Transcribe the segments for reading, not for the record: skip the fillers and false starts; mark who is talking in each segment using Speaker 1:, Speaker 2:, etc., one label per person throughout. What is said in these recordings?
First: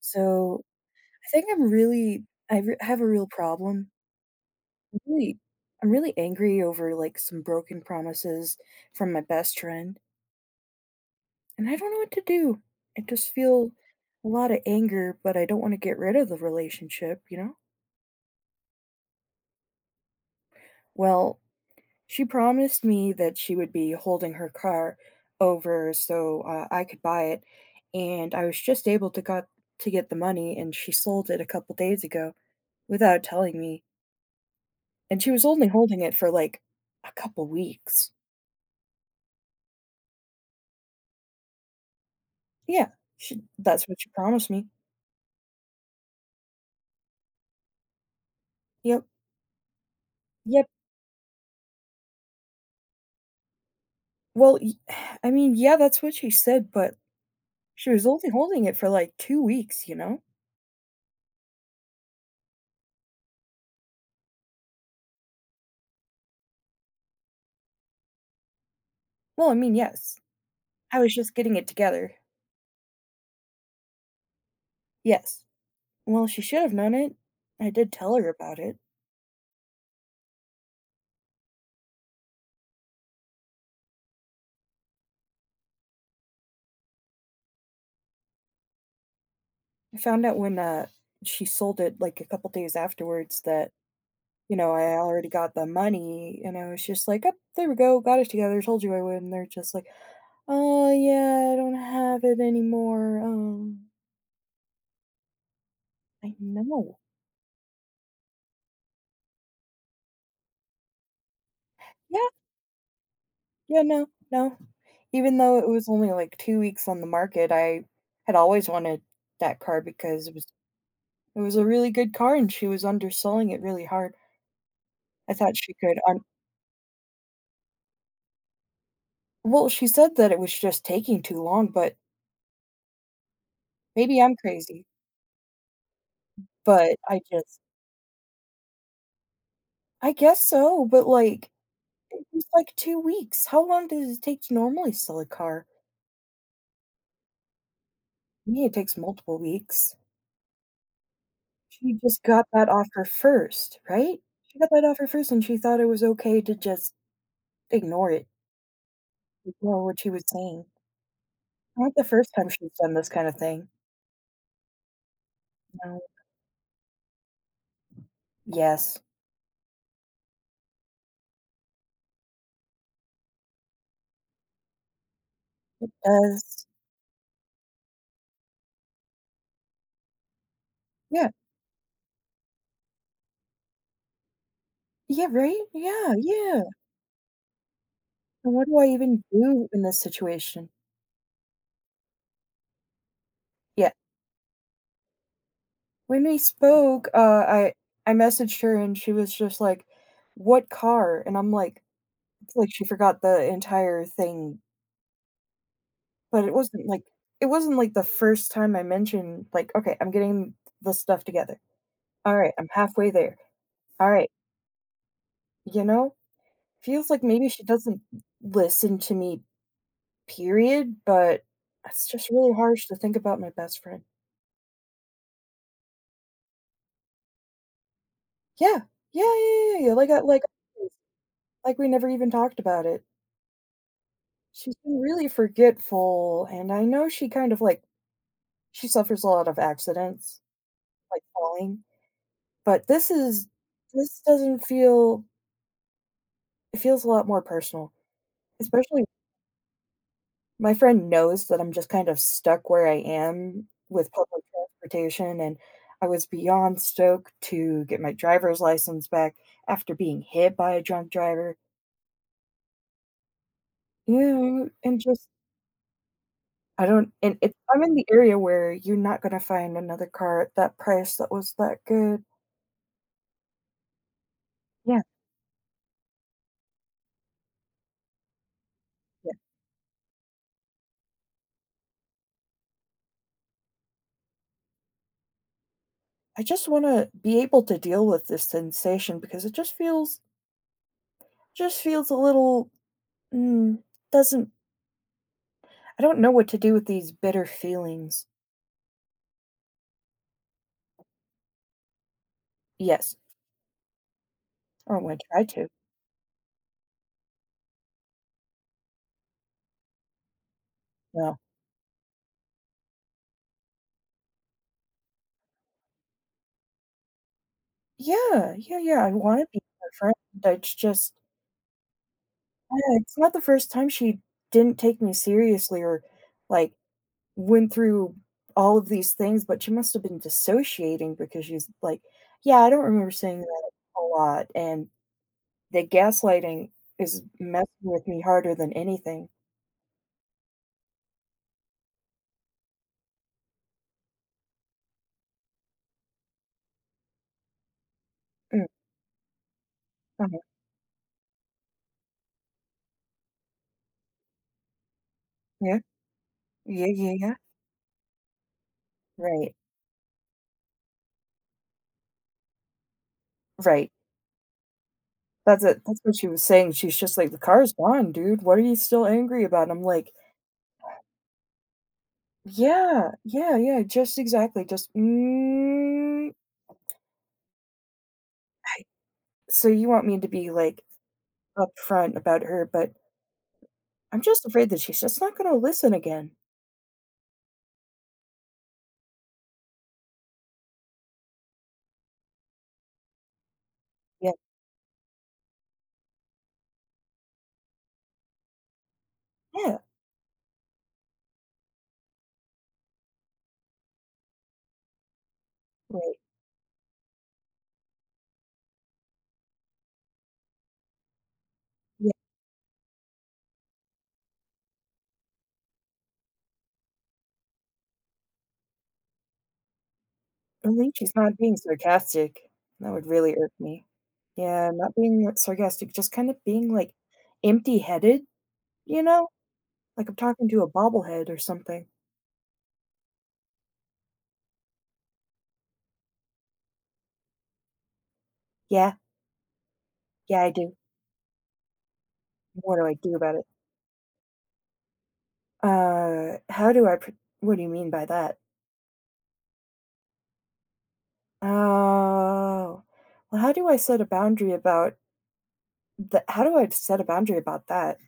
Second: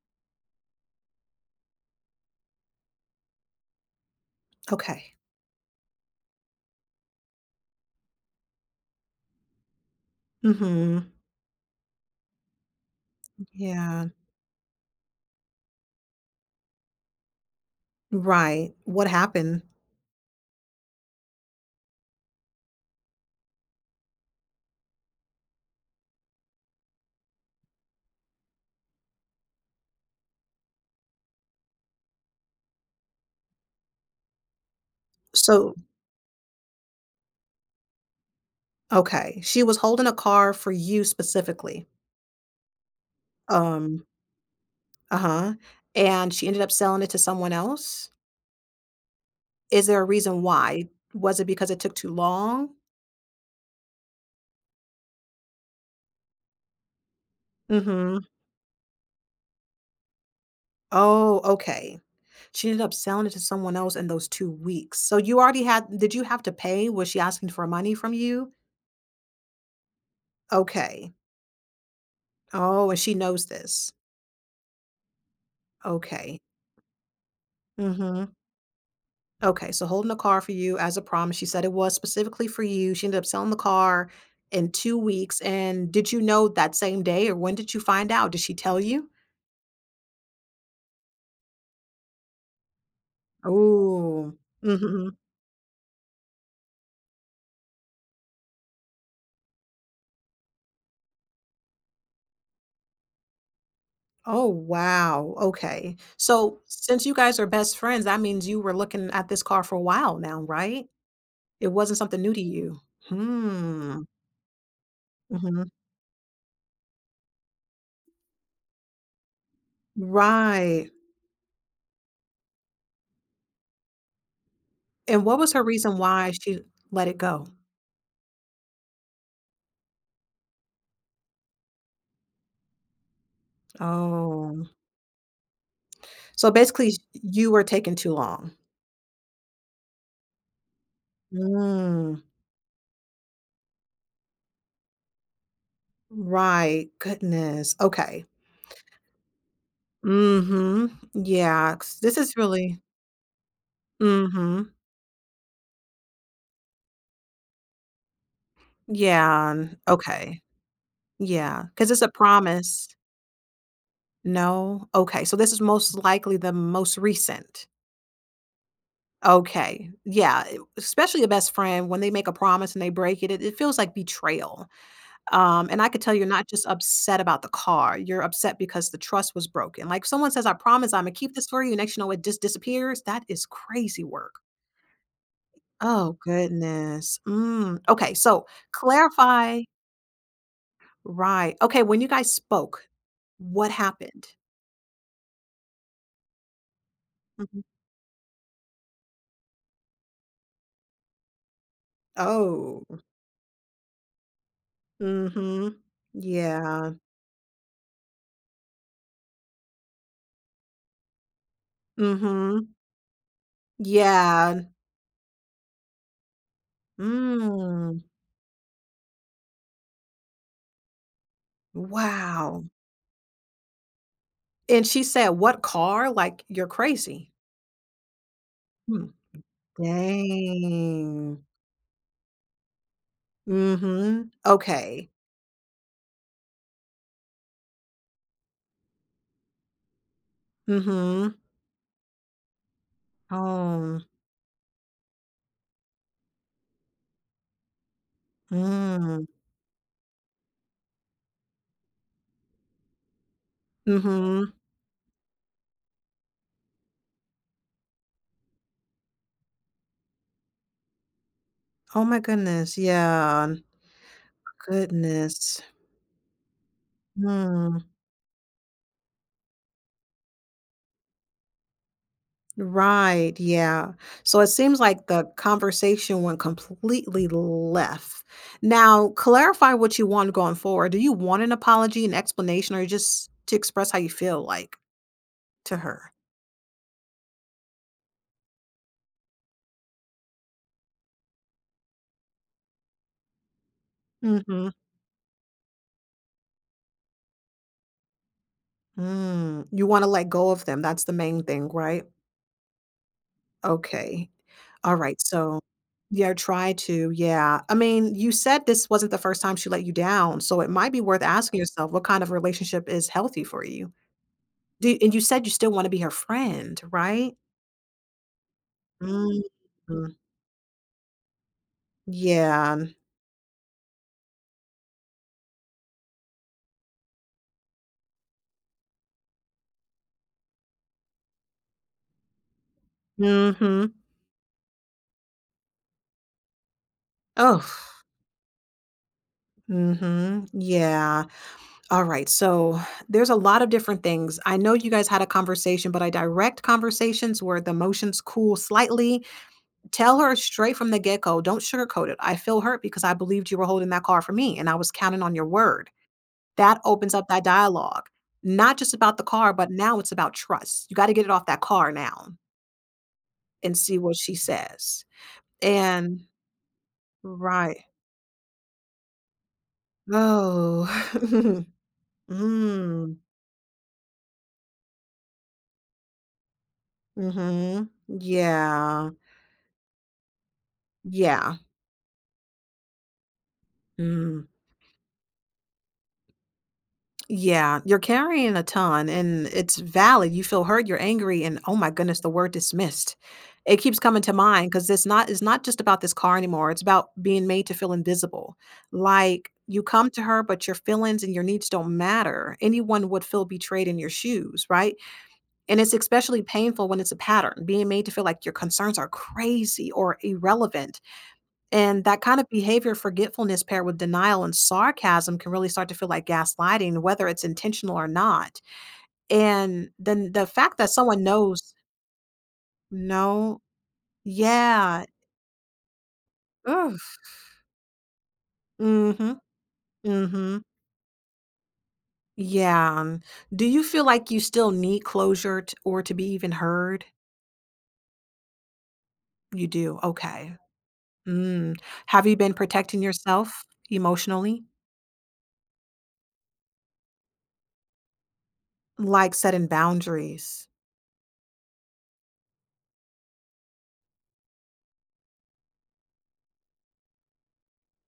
Speaker 1: So I think I'm really I re- have a real problem. I'm
Speaker 2: Okay.
Speaker 1: really, I'm really angry over like some broken promises from my best friend,
Speaker 2: Mhm.
Speaker 1: and I don't know what to do. I just feel
Speaker 2: Yeah.
Speaker 1: a lot of anger, but I don't want to get rid of the relationship, you know?
Speaker 2: Right. What happened?
Speaker 1: Well, she promised me that she would be holding her car over so I could buy it, and I was just able to got to get the money and she sold it a couple days ago without telling me. And she was only
Speaker 2: So
Speaker 1: holding it for, like, a couple weeks.
Speaker 2: okay, she was holding a car for you specifically.
Speaker 1: Yeah, she that's what
Speaker 2: Um,
Speaker 1: she promised me.
Speaker 2: uh-huh. And she ended up selling it to someone else?
Speaker 1: Yep,
Speaker 2: Is there a reason
Speaker 1: yep.
Speaker 2: why? Was it because it took too long?
Speaker 1: Well, y I mean, yeah, that's what she said, but
Speaker 2: Mm.
Speaker 1: she was
Speaker 2: Mhm.
Speaker 1: only holding it for, like, 2 weeks, you know?
Speaker 2: Oh, okay. She ended up selling it to someone else in those 2 weeks. So you already had, did you have to pay? Was she asking for money from you?
Speaker 1: Well, I mean, yes, I
Speaker 2: Okay.
Speaker 1: was just getting it together.
Speaker 2: Oh, and she knows this.
Speaker 1: Yes. Well,
Speaker 2: Okay.
Speaker 1: she should have known it. I did tell her
Speaker 2: Mhm.
Speaker 1: about it.
Speaker 2: Okay, so holding the car for you as a promise. She said it was specifically for you. She ended up selling the car in 2 weeks, and did you know that same day, or when did you find out? Did she tell you?
Speaker 1: I found out when, she sold it, like, a couple days afterwards that,
Speaker 2: Oh.
Speaker 1: you know, I
Speaker 2: Mhm.
Speaker 1: already got the money, and I was just like, "Oh, there we go, got it together, told you I would," and they're just like, "Oh, yeah, I don't have it anymore,"
Speaker 2: Oh, wow, okay.
Speaker 1: I
Speaker 2: So,
Speaker 1: know.
Speaker 2: since you guys are best friends, that means you were looking at this car for a while now, right? It wasn't something
Speaker 1: Yeah,
Speaker 2: new to you.
Speaker 1: yeah,
Speaker 2: Hmm.
Speaker 1: no, no. Even though
Speaker 2: Mhm.
Speaker 1: it was only, like, 2 weeks on the market, I had always wanted that car because
Speaker 2: Right.
Speaker 1: it was a really good car and she was underselling it really hard.
Speaker 2: And
Speaker 1: I
Speaker 2: what was
Speaker 1: thought
Speaker 2: her
Speaker 1: she
Speaker 2: reason
Speaker 1: could un
Speaker 2: why she let it go?
Speaker 1: Well, she said that it was just taking too long, but maybe I'm
Speaker 2: Oh.
Speaker 1: crazy,
Speaker 2: So, basically,
Speaker 1: but
Speaker 2: you were taking too long.
Speaker 1: I guess so, but, like,
Speaker 2: Mm,
Speaker 1: it was, like, 2 weeks. How long does it take to normally sell a car?
Speaker 2: right, goodness, okay.
Speaker 1: Me, it takes multiple weeks.
Speaker 2: Mm. Mhm, yeah,
Speaker 1: She
Speaker 2: 'cause this
Speaker 1: just
Speaker 2: is
Speaker 1: got that
Speaker 2: really
Speaker 1: offer first, right?
Speaker 2: mm,
Speaker 1: She got
Speaker 2: mhm,
Speaker 1: that offer first and she thought it was okay to just ignore it,
Speaker 2: yeah, and
Speaker 1: ignore what she was
Speaker 2: okay,
Speaker 1: saying.
Speaker 2: yeah. Because
Speaker 1: Not
Speaker 2: it's
Speaker 1: the
Speaker 2: a
Speaker 1: first time she's
Speaker 2: promise.
Speaker 1: done this kind of thing.
Speaker 2: No? Okay, so this is most
Speaker 1: No.
Speaker 2: likely the most recent.
Speaker 1: Yes,
Speaker 2: Okay, yeah, e especially a best friend, when they make a promise and they break it, it feels like betrayal, and I
Speaker 1: it
Speaker 2: could tell you're not just
Speaker 1: does.
Speaker 2: upset about the car, you're upset because the trust was broken, like, someone says, "I promise Imma
Speaker 1: Yeah.
Speaker 2: keep this for you," next you know, it just disappears, that is crazy work.
Speaker 1: Yeah, right? Yeah,
Speaker 2: Oh,
Speaker 1: yeah.
Speaker 2: goodness. Mm, okay, so
Speaker 1: And what do I even
Speaker 2: clarify.
Speaker 1: do in this situation?
Speaker 2: Right. Okay, when you guys spoke, what
Speaker 1: Yeah.
Speaker 2: happened?
Speaker 1: When we spoke,
Speaker 2: Mhm.
Speaker 1: I messaged her and she was just like, "What car?" And I'm like, it's like
Speaker 2: Oh.
Speaker 1: she forgot the entire thing.
Speaker 2: Mhm.
Speaker 1: But
Speaker 2: Yeah.
Speaker 1: it wasn't like the first time I mentioned, like, "Okay, I'm getting the stuff together. Alright, I'm
Speaker 2: Mhm.
Speaker 1: halfway there. Alright,"
Speaker 2: Yeah.
Speaker 1: you know? Feels like maybe she
Speaker 2: Mm.
Speaker 1: doesn't listen to me, period, but it's just really
Speaker 2: Wow.
Speaker 1: harsh to think about my best friend.
Speaker 2: And she said, "What car? Like, you're crazy."
Speaker 1: Yeah.
Speaker 2: Hmm.
Speaker 1: Yeah, yeah, yeah, yeah, like I
Speaker 2: Dang.
Speaker 1: like we never even talked about it.
Speaker 2: Mhm.
Speaker 1: She's been
Speaker 2: Okay.
Speaker 1: really forgetful, and I know she kind of, she suffers a lot of accidents, like
Speaker 2: Mhm.
Speaker 1: falling, but
Speaker 2: Oh.
Speaker 1: this doesn't feel. It feels a lot more personal, especially
Speaker 2: Mm.
Speaker 1: my friend knows that I'm just kind of stuck where I am with public
Speaker 2: Mhm.
Speaker 1: transportation, and I was beyond stoked to get my driver's license back after being hit by a drunk driver.
Speaker 2: Oh my goodness, yeah.
Speaker 1: Yeah, and just
Speaker 2: Goodness.
Speaker 1: I don't and it
Speaker 2: Mm,
Speaker 1: I'm in the area where you're not gonna find another car at that price that was that good.
Speaker 2: right, yeah. So it seems
Speaker 1: Yeah,
Speaker 2: like the conversation went completely left. Now,
Speaker 1: yeah.
Speaker 2: clarify what you want going forward. Do you want an apology, an explanation, or just to express how you feel, like, to her?
Speaker 1: I just wanna be able to deal with this sensation because it just feels a little, mm, doesn't
Speaker 2: Hmm.
Speaker 1: I don't know what to do with these bitter feelings.
Speaker 2: Mm. You want to let go of them. That's the main thing, right?
Speaker 1: Yes.
Speaker 2: Okay. All
Speaker 1: Oh, I
Speaker 2: right.
Speaker 1: try
Speaker 2: So,
Speaker 1: to.
Speaker 2: yeah, try to. Yeah. I mean, you said this wasn't the first time she let you down. So it might be worth
Speaker 1: No.
Speaker 2: asking yourself what kind of relationship is healthy for you. Do, and you said you still wanna be her friend, right?
Speaker 1: Yeah, yeah, yeah, I wanna be her
Speaker 2: Mhm.
Speaker 1: friend, it's just,
Speaker 2: Yeah.
Speaker 1: yeah, it's not the first time she didn't take me seriously or, like, went through all of these things, but she must have been dissociating because she's like, "Yeah, I don't remember saying that
Speaker 2: Mhm.
Speaker 1: a lot," and the gaslighting is messing
Speaker 2: Oh,
Speaker 1: with me harder than anything.
Speaker 2: mhm. Yeah. Alright, so there's a lot of different things. I know you guys had a conversation, but I direct conversations where the emotions cool
Speaker 1: Mm,
Speaker 2: slightly, tell her
Speaker 1: uh-huh,
Speaker 2: straight from the get-go, don't sugarcoat it. "I feel hurt because I believed you were holding that car for me, and I was counting on your
Speaker 1: yeah.
Speaker 2: word." That
Speaker 1: Yeah, yeah,
Speaker 2: opens up
Speaker 1: yeah.
Speaker 2: that dialogue. Not just about the car,
Speaker 1: Right,
Speaker 2: but now it's about trust. You gotta get it off that car now, and
Speaker 1: right.
Speaker 2: see what she says.
Speaker 1: That's it. That's what
Speaker 2: And
Speaker 1: she was saying. She's just like, "The car has
Speaker 2: right.
Speaker 1: gone, dude. What are you still angry about?" And I'm like,
Speaker 2: Oh.
Speaker 1: "Yeah,
Speaker 2: Mm.
Speaker 1: yeah, yeah, just exactly. Just, mm,
Speaker 2: Mhm.
Speaker 1: I
Speaker 2: Yeah.
Speaker 1: so you want me to be, like,
Speaker 2: Yeah.
Speaker 1: upfront about her, but I'm
Speaker 2: Mm.
Speaker 1: just afraid that she's just not gonna listen again.
Speaker 2: Yeah, you're carrying a ton, and it's valid. You feel hurt, you're angry, and oh my goodness, the word dismissed. It keeps coming to
Speaker 1: Yeah,
Speaker 2: mind because it's not just about this car anymore. It's about being made to feel invisible. Like,
Speaker 1: yeah,
Speaker 2: you come to her, but your feelings and your needs don't matter. Anyone would feel betrayed in your shoes, right? And it's
Speaker 1: right,
Speaker 2: especially painful when it's a pattern, being made to feel like your concerns are crazy or irrelevant. And
Speaker 1: yeah.
Speaker 2: that kind of behavior, forgetfulness paired with denial and sarcasm, can really start to feel like gaslighting, whether it's intentional or not. And then the
Speaker 1: At
Speaker 2: fact that
Speaker 1: least she's
Speaker 2: someone
Speaker 1: not being
Speaker 2: knows,
Speaker 1: sarcastic. That would really irk
Speaker 2: no,
Speaker 1: me. Yeah, not
Speaker 2: yeah,
Speaker 1: being sarcastic, just kind of being, like,
Speaker 2: ugh,
Speaker 1: empty-headed, you know?
Speaker 2: mm-hmm,
Speaker 1: Like I'm talking
Speaker 2: mm-hmm,
Speaker 1: to a bobblehead or something.
Speaker 2: yeah. Do you feel like you still need closure, t- or to be even heard?
Speaker 1: Yeah,
Speaker 2: You do.
Speaker 1: yeah, I
Speaker 2: Okay.
Speaker 1: do.
Speaker 2: Mm. Have you been
Speaker 1: What do I
Speaker 2: protecting
Speaker 1: do about it?
Speaker 2: yourself emotionally?
Speaker 1: How do I pr What do you mean by that?
Speaker 2: Like setting boundaries.
Speaker 1: Oh, well, how do I set a boundary about that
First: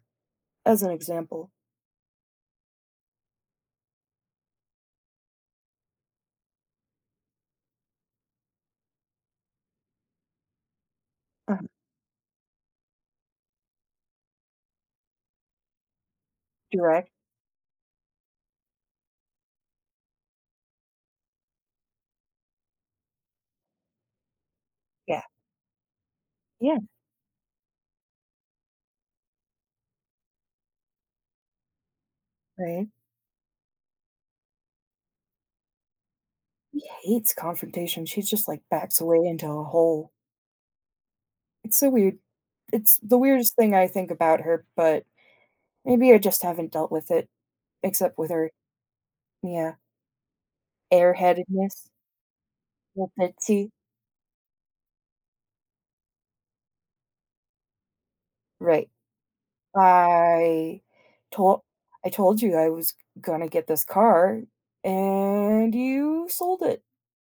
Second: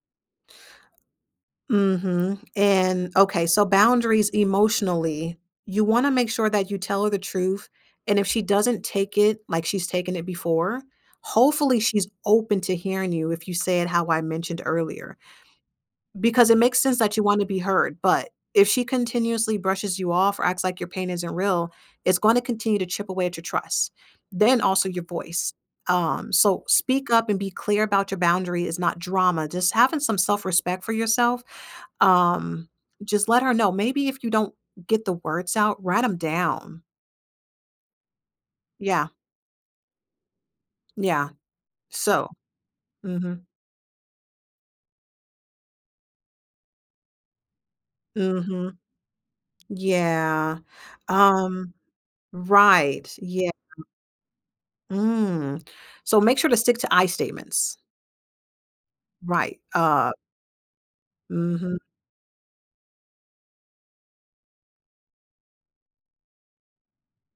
Speaker 1: as an example?
Speaker 2: Mhm, and okay, so boundaries emotionally, you wanna make sure that you tell her the truth, and if she doesn't take it like she's taken it before,
Speaker 1: Uh,
Speaker 2: hopefully she's open to hearing you if you say it how I mentioned earlier. Because it makes sense
Speaker 1: Direct.
Speaker 2: that you wanna be heard, but if she continuously brushes you off or acts like your pain isn't real, it's gonna continue to chip away at your trust. Then also your
Speaker 1: Yeah.
Speaker 2: voice. So
Speaker 1: Yeah,
Speaker 2: speak up and be clear about your boundary is not drama, just having some self-respect for yourself. Um,
Speaker 1: right.
Speaker 2: just let her know. Maybe if you don't get the words out, write them down.
Speaker 1: He hates confrontation. She just, like, backs
Speaker 2: Yeah,
Speaker 1: away into a hole.
Speaker 2: yeah.
Speaker 1: It's so weird.
Speaker 2: So
Speaker 1: It's
Speaker 2: mm,
Speaker 1: the
Speaker 2: mhm,
Speaker 1: weirdest thing I think about her, but maybe I just haven't dealt with it, except with
Speaker 2: mm
Speaker 1: her,
Speaker 2: mhm.
Speaker 1: yeah,
Speaker 2: Yeah. Um,
Speaker 1: airheadedness,
Speaker 2: right.
Speaker 1: little
Speaker 2: Yeah.
Speaker 1: bitsy,
Speaker 2: Mm. So make sure to stick to I statements.
Speaker 1: right.
Speaker 2: Right.
Speaker 1: I told
Speaker 2: Mhm.
Speaker 1: I told you I was gonna get this car, and you sold it,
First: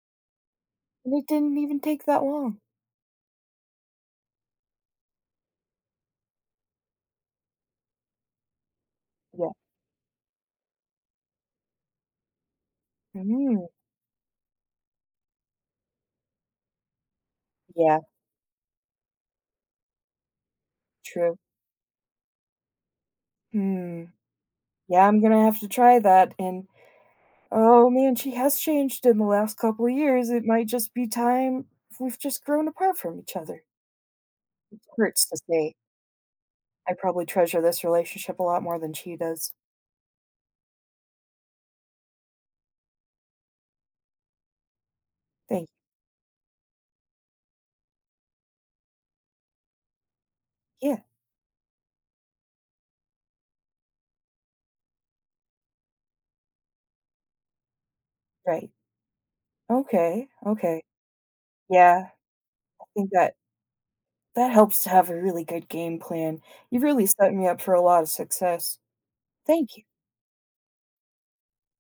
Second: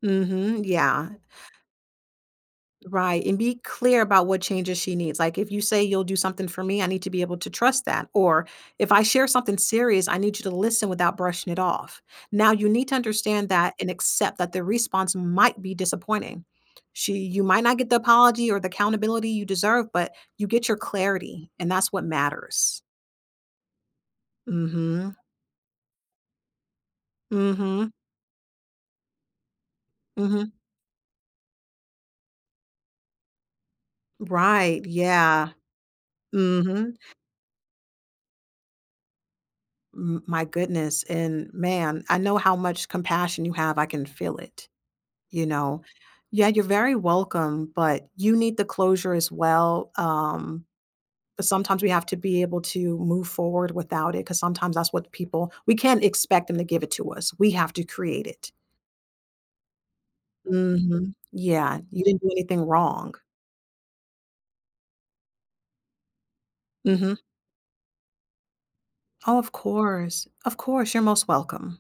Speaker 2: Mhm. Yeah.
Speaker 1: and it didn't even take that long.
Speaker 2: Right. And be clear about what changes she needs. Like if you say you'll do something for me, I need to be able to trust that. Or if I share
Speaker 1: Yeah.
Speaker 2: something serious, I need you to listen without brushing it off. Now you need to understand
Speaker 1: Mm.
Speaker 2: that and accept that the response might be disappointing. She, you might not get the
Speaker 1: Yeah,
Speaker 2: apology or the accountability you deserve, but you get your
Speaker 1: true.
Speaker 2: clarity, and that's what matters.
Speaker 1: Hmm. Yeah,
Speaker 2: Mhm.
Speaker 1: I'm gonna have to try that, and, oh,
Speaker 2: Mhm.
Speaker 1: man, she has changed in the last couple of years. It
Speaker 2: Mhm.
Speaker 1: might just be time we've just grown apart from each other. It
Speaker 2: Right,
Speaker 1: hurts to
Speaker 2: yeah.
Speaker 1: say. I
Speaker 2: Mhm.
Speaker 1: probably treasure this relationship a lot more than she does.
Speaker 2: My goodness, and man, I know how much compassion you have, I can feel it, you
Speaker 1: Thank you.
Speaker 2: know? Yeah, you're very welcome, but you need the closure as well,
Speaker 1: Yeah,
Speaker 2: but sometimes we have to be able to move forward without it, because sometimes that's what people, we can't expect them to give it to us, we have to create it.
Speaker 1: right. Okay, okay.
Speaker 2: Mhm. Yeah, you
Speaker 1: Yeah,
Speaker 2: didn't do anything
Speaker 1: I think
Speaker 2: wrong.
Speaker 1: that That helps to have a really good game plan. You really
Speaker 2: Mhm.
Speaker 1: set me up for a lot of success.
Speaker 2: Oh, of
Speaker 1: Thank you.
Speaker 2: course. Of course, you're most welcome.